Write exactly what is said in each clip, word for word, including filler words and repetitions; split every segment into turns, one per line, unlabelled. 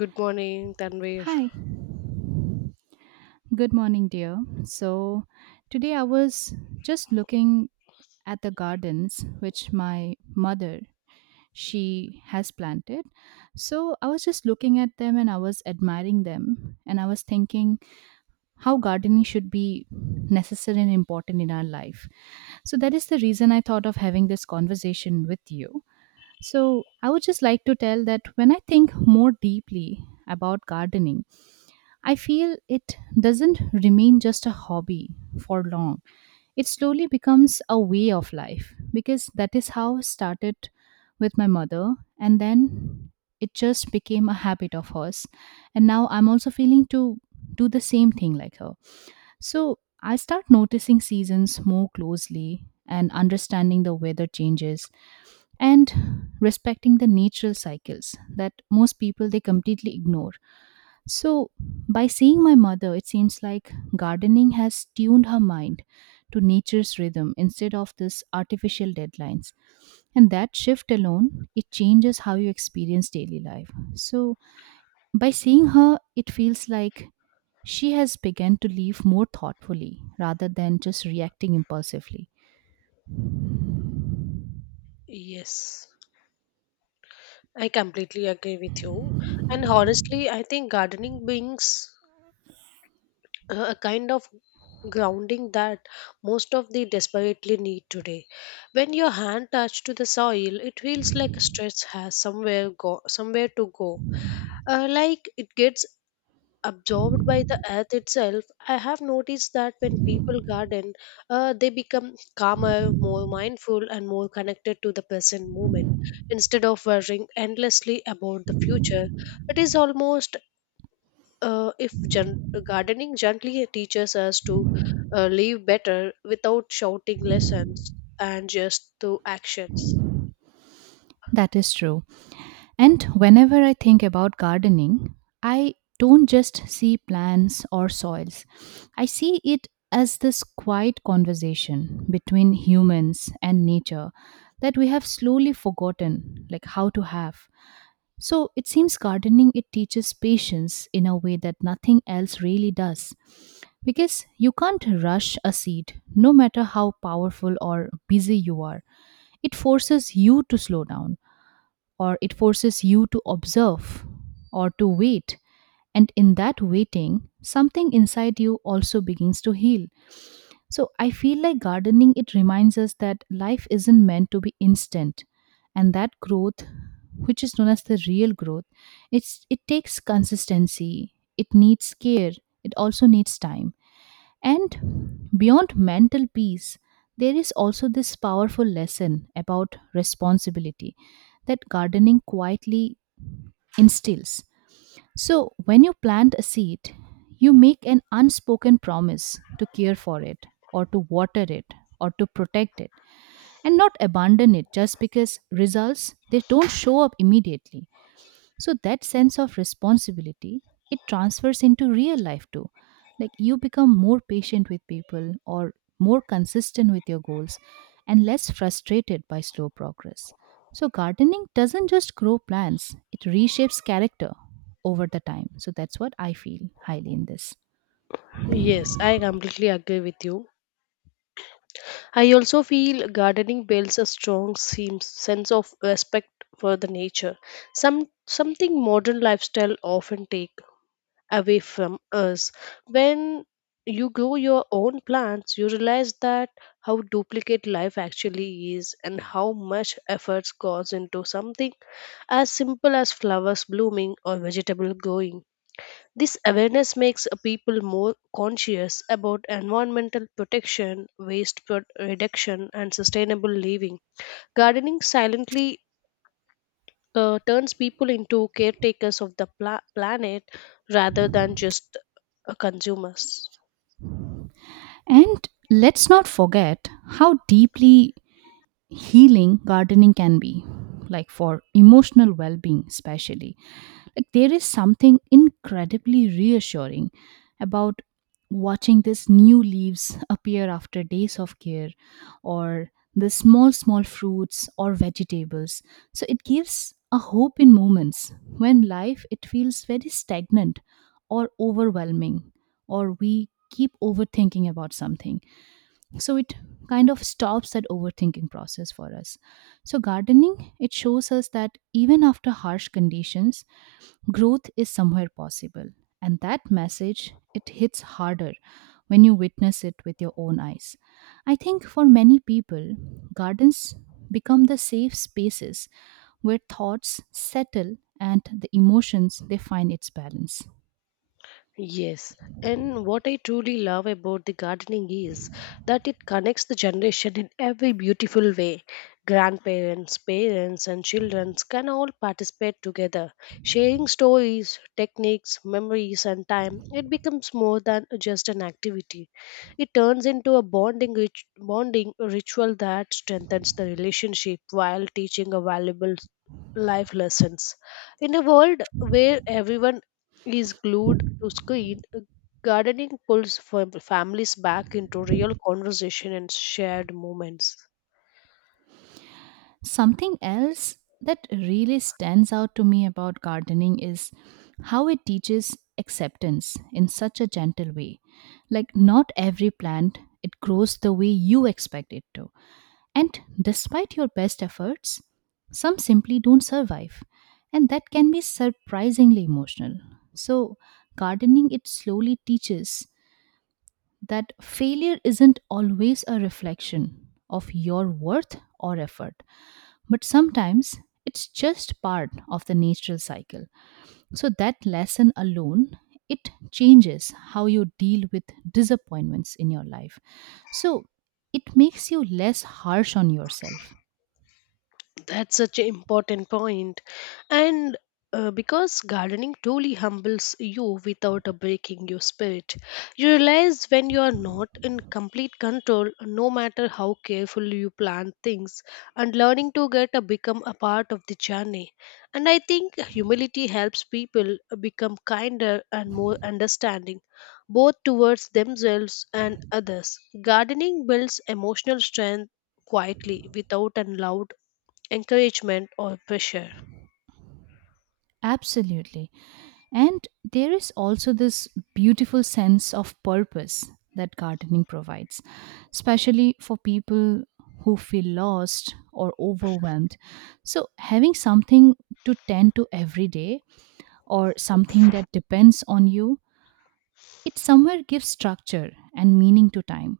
Good morning, Tanvir.
Hi, good morning, dear. So, today I was just looking at the gardens which my mother she has planted. So, I was just looking at them and I was admiring them and I was thinking how gardening should be necessary and important in our life. So, that is the reason I thought of having this conversation with you. So, I would just like to tell that when I think more deeply about gardening, I feel it doesn't remain just a hobby for long. It slowly becomes a way of life because that is how it started with my mother and then it just became a habit of hers. And now I'm also feeling to do the same thing like her. So I start noticing seasons more closely and understanding the weather changes and respecting the natural cycles that most people they completely ignore. So by seeing my mother it seems like gardening has tuned her mind to nature's rhythm instead of this artificial deadlines. And that shift alone it changes how you experience daily life. So by seeing her it feels like she has begun to live more thoughtfully rather than just reacting impulsively.
Yes, I completely agree with you. And honestly, I think gardening brings uh, a kind of grounding that most of the desperately need today. When your hand touch to the soil, it feels like a stress has somewhere go somewhere to go. Uh, like it gets absorbed by the earth itself. I have noticed that when people garden, uh, they become calmer, more mindful and more connected to the present moment instead of worrying endlessly about the future. It is almost uh, if gen- gardening gently teaches us to uh, live better without shouting lessons and just through actions.
That is true. And whenever I think about gardening, I don't just see plants or soils. I see it as this quiet conversation between humans and nature that we have slowly forgotten like how to have. So it seems gardening it teaches patience in a way that nothing else really does, because you can't rush a seed no matter how powerful or busy you are. It forces you to slow down, or it forces you to observe, or to wait. And in that waiting, something inside you also begins to heal. So I feel like gardening, it reminds us that life isn't meant to be instant. And that growth, which is known as the real growth, it's, it takes consistency, it needs care, it also needs time. And beyond mental peace, there is also this powerful lesson about responsibility that gardening quietly instills. So, when you plant a seed, you make an unspoken promise to care for it, or to water it, or to protect it, and not abandon it just because results they don't show up immediately. So that sense of responsibility, it transfers into real life too. Like you become more patient with people, or more consistent with your goals, and less frustrated by slow progress. So gardening doesn't just grow plants, it reshapes character over the time. So that's what I feel highly in this.
Yes, I completely agree with you. I also feel gardening builds a strong seem- sense of respect for the nature, some something modern lifestyle often take away from us. When you grow your own plants, you realize that how duplicate life actually is and how much efforts goes into something as simple as flowers blooming or vegetable growing. This awareness makes uh, people more conscious about environmental protection, waste pro- reduction, and sustainable living. Gardening silently uh, turns people into caretakers of the pla- planet rather than just uh, consumers.
And let's not forget how deeply healing gardening can be, like for emotional well-being especially. Like there is something incredibly reassuring about watching these new leaves appear after days of care, or the small small fruits or vegetables. So it gives a hope in moments when life it feels very stagnant, or overwhelming, or we keep overthinking about something. So it kind of stops that overthinking process for us. So gardening it shows us that even after harsh conditions growth is somewhere possible, and that message it hits harder when you witness it with your own eyes. I think for many people gardens become the safe spaces where thoughts settle and the emotions they find its balance.
Yes, and what I truly love about the gardening is that it connects the generation in every beautiful way. Grandparents, parents, and children can all participate together, sharing stories, techniques, memories, and time. It becomes more than just an activity. It turns into a bonding, rit- bonding ritual that strengthens the relationship while teaching a valuable life lessons. In a world where everyone is glued to screen, gardening pulls fam- families back into real conversation and shared moments.
Something else that really stands out to me about gardening is how it teaches acceptance in such a gentle way. Like, not every plant it grows the way you expect it to. And despite your best efforts, some simply don't survive. And that can be surprisingly emotional. So, gardening it slowly teaches that failure isn't always a reflection of your worth or effort, but sometimes it's just part of the natural cycle. So that lesson alone it changes how you deal with disappointments in your life. So it makes you less harsh on yourself.
That's such an important point. And uh, because gardening truly humbles you without uh, breaking your spirit, you realize when you are not in complete control, no matter how careful you plan things, and learning to get uh, become a part of the journey. And I think humility helps people uh, become kinder and more understanding, both towards themselves and others. Gardening builds emotional strength quietly without a loud encouragement or pressure.
Absolutely. And there is also this beautiful sense of purpose that gardening provides, especially for people who feel lost or overwhelmed. So, having something to tend to every day or something that depends on you, it somewhere gives structure and meaning to time.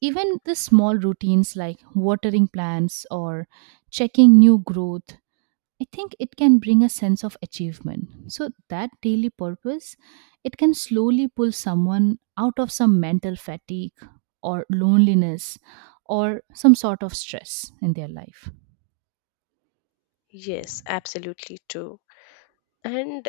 Even the small routines like watering plants or checking new growth, I think it can bring a sense of achievement. So, that daily purpose, it can slowly pull someone out of some mental fatigue, or loneliness, or some sort of stress in their life.
Yes, absolutely too. And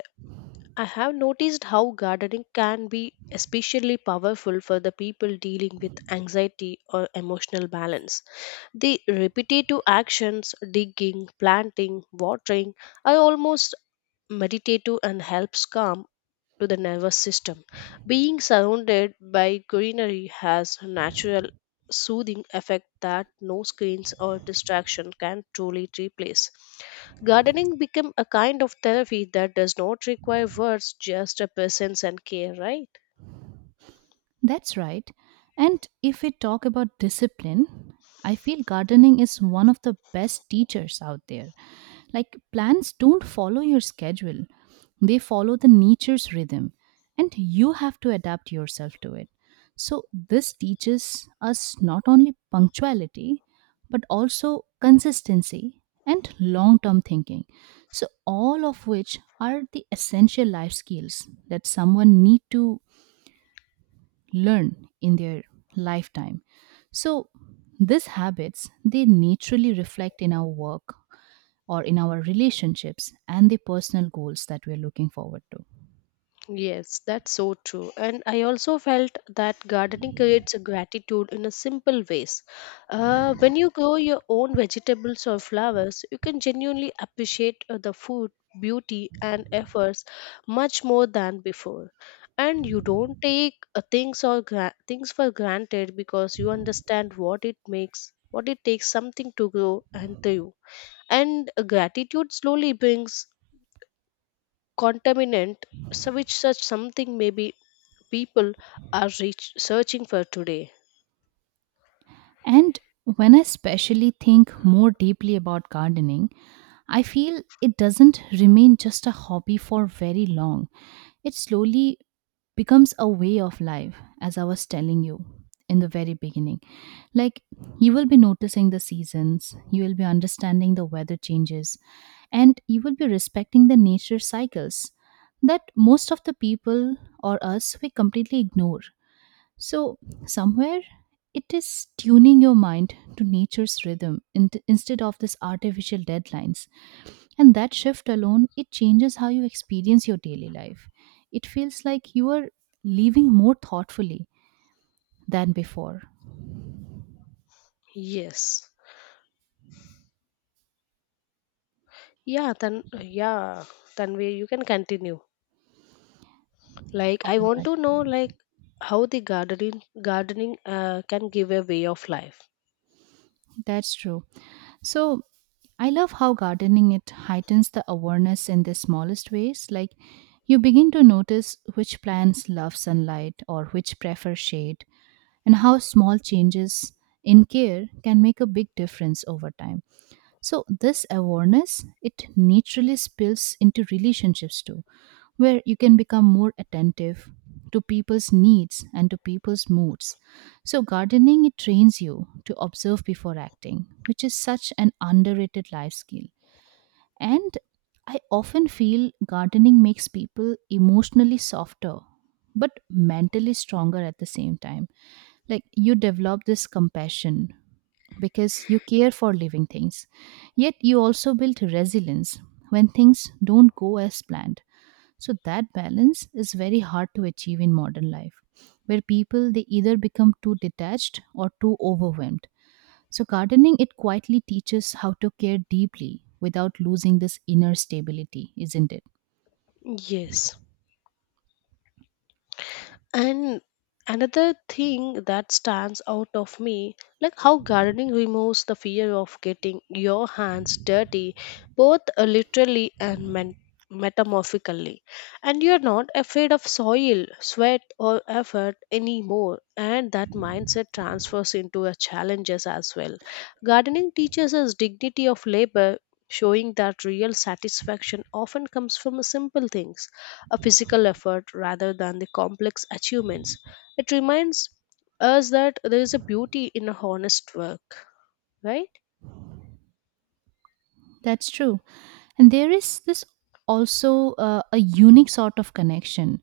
I have noticed how gardening can be especially powerful for the people dealing with anxiety or emotional balance. The repetitive actions, digging, planting, watering, are almost meditative and helps calm to the nervous system. Being surrounded by greenery has a natural soothing effect that no screens or distraction can truly replace. Gardening became a kind of therapy that does not require words, just a presence and care, right?
That's right. And if we talk about discipline, I feel gardening is one of the best teachers out there. Like plants don't follow your schedule, they follow the nature's rhythm, and you have to adapt yourself to it. So, this teaches us not only punctuality, but also consistency and long term thinking. So, all of which are the essential life skills that someone need to learn in their lifetime. So these habits they naturally reflect in our work or in our relationships and the personal goals that we're looking forward to.
Yes, that's so true. And I also felt that gardening creates a gratitude in a simple ways. Uh, when you grow your own vegetables or flowers, you can genuinely appreciate uh, the food, beauty, and efforts much more than before. And you don't take uh, things or gra- things for granted because you understand what it makes, what it takes something to grow and thrive. And uh, gratitude slowly brings contaminant so which such something may be people are reach, searching for today.
And when I especially think more deeply about gardening, I feel it doesn't remain just a hobby for very long. It slowly becomes a way of life, as I was telling you in the very beginning. Like, you will be noticing the seasons, you will be understanding the weather changes, and you will be respecting the nature cycles that most of the people or us we completely ignore. So, somewhere it is tuning your mind to nature's rhythm in- instead of this artificial deadlines. And that shift alone, it changes how you experience your daily life. It feels like you are living more thoughtfully than before.
Yes. Yeah, then yeah, Tanvi, you can continue. Like I want
Right.
to know, like how the gardening gardening uh, can give a way of life.
That's true. So I love how gardening it heightens the awareness in the smallest ways. Like you begin to notice which plants love sunlight or which prefer shade, and how small changes in care can make a big difference over time. So this awareness it naturally spills into relationships too, where you can become more attentive to people's needs and to people's moods. So gardening it trains you to observe before acting, which is such an underrated life skill. And I often feel gardening makes people emotionally softer but mentally stronger at the same time. Like you develop this compassion because you care for living things, yet you also build resilience when things don't go as planned. So that balance is very hard to achieve in modern life, where people they either become too detached or too overwhelmed. So gardening it quietly teaches how to care deeply without losing this inner stability, isn't it?
Yes. And another thing that stands out of me, like how gardening removes the fear of getting your hands dirty, both uh, literally and men- metamorphically. And you're not afraid of soil, sweat, or effort anymore. And that mindset transfers into a challenges as well. Gardening teaches us dignity of labor, showing that real satisfaction often comes from simple things, a physical effort rather than the complex achievements. It reminds us that there is a beauty in a honest work, right?
That's true. And there is this also uh, a unique sort of connection,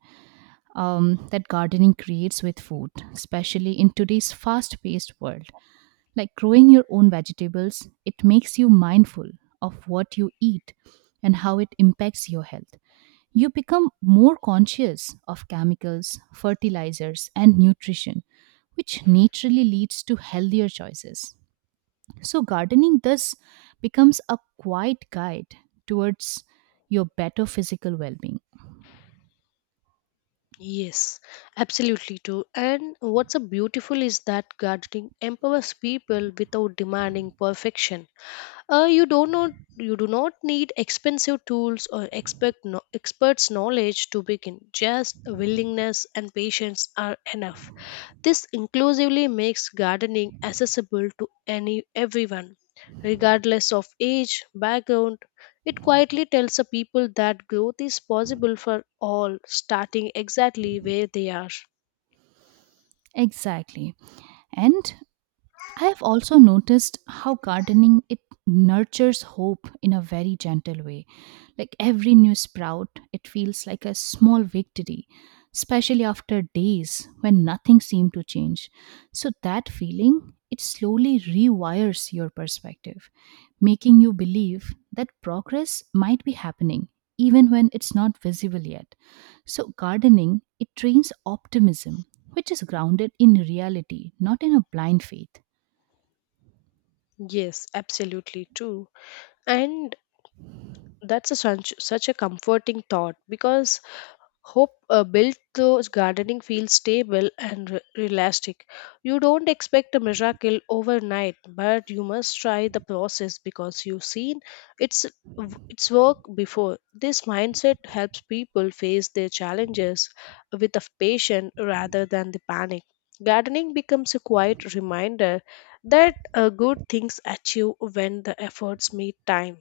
um, that gardening creates with food, especially in today's fast paced world. Like growing your own vegetables, it makes you mindful of what you eat and how it impacts your health. You become more conscious of chemicals, fertilizers, and nutrition, which naturally leads to healthier choices. So, gardening thus becomes a quiet guide towards your better physical well being.
Yes, absolutely too. And what's so beautiful is that gardening empowers people without demanding perfection. Uh, you don't know You do not need expensive tools or expert no, experts knowledge to begin, just a willingness and patience are enough. This inclusively makes gardening accessible to any everyone, regardless of age background. It quietly tells the people that growth is possible for all, starting exactly where they are.
Exactly. And I have also noticed how gardening it nurtures hope in a very gentle way. Like every new sprout, it feels like a small victory, especially after days when nothing seemed to change. So that feeling, it slowly rewires your perspective, making you believe that progress might be happening even when it's not visible yet. So gardening, it trains optimism, which is grounded in reality, not in a blind faith.
Yes, absolutely true. And that's a such, such a comforting thought because hope uh, built those gardening fields stable and re- realistic. You don't expect a miracle overnight, but you must try the process because you've seen its w- its work before. This mindset helps people face their challenges with a patience rather than the panic. Gardening becomes a quiet reminder that uh, good things achieve when the efforts meet time.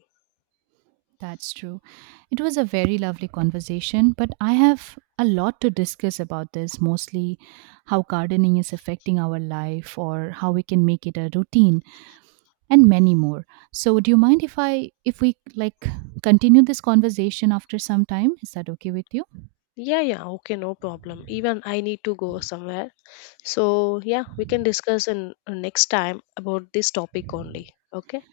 That's true. It was a very lovely conversation, but I have a lot to discuss about this, mostly how gardening is affecting our life or how we can make it a routine and many more. So do you mind if I if we like continue this conversation after some time? Is that okay with you?
Yeah, yeah, okay, no problem. Even I need to go somewhere. So, yeah, we can discuss in uh, next time about this topic only. Okay,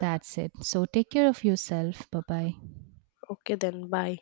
That's it. So take care of yourself. Bye-bye.
okay, then bye.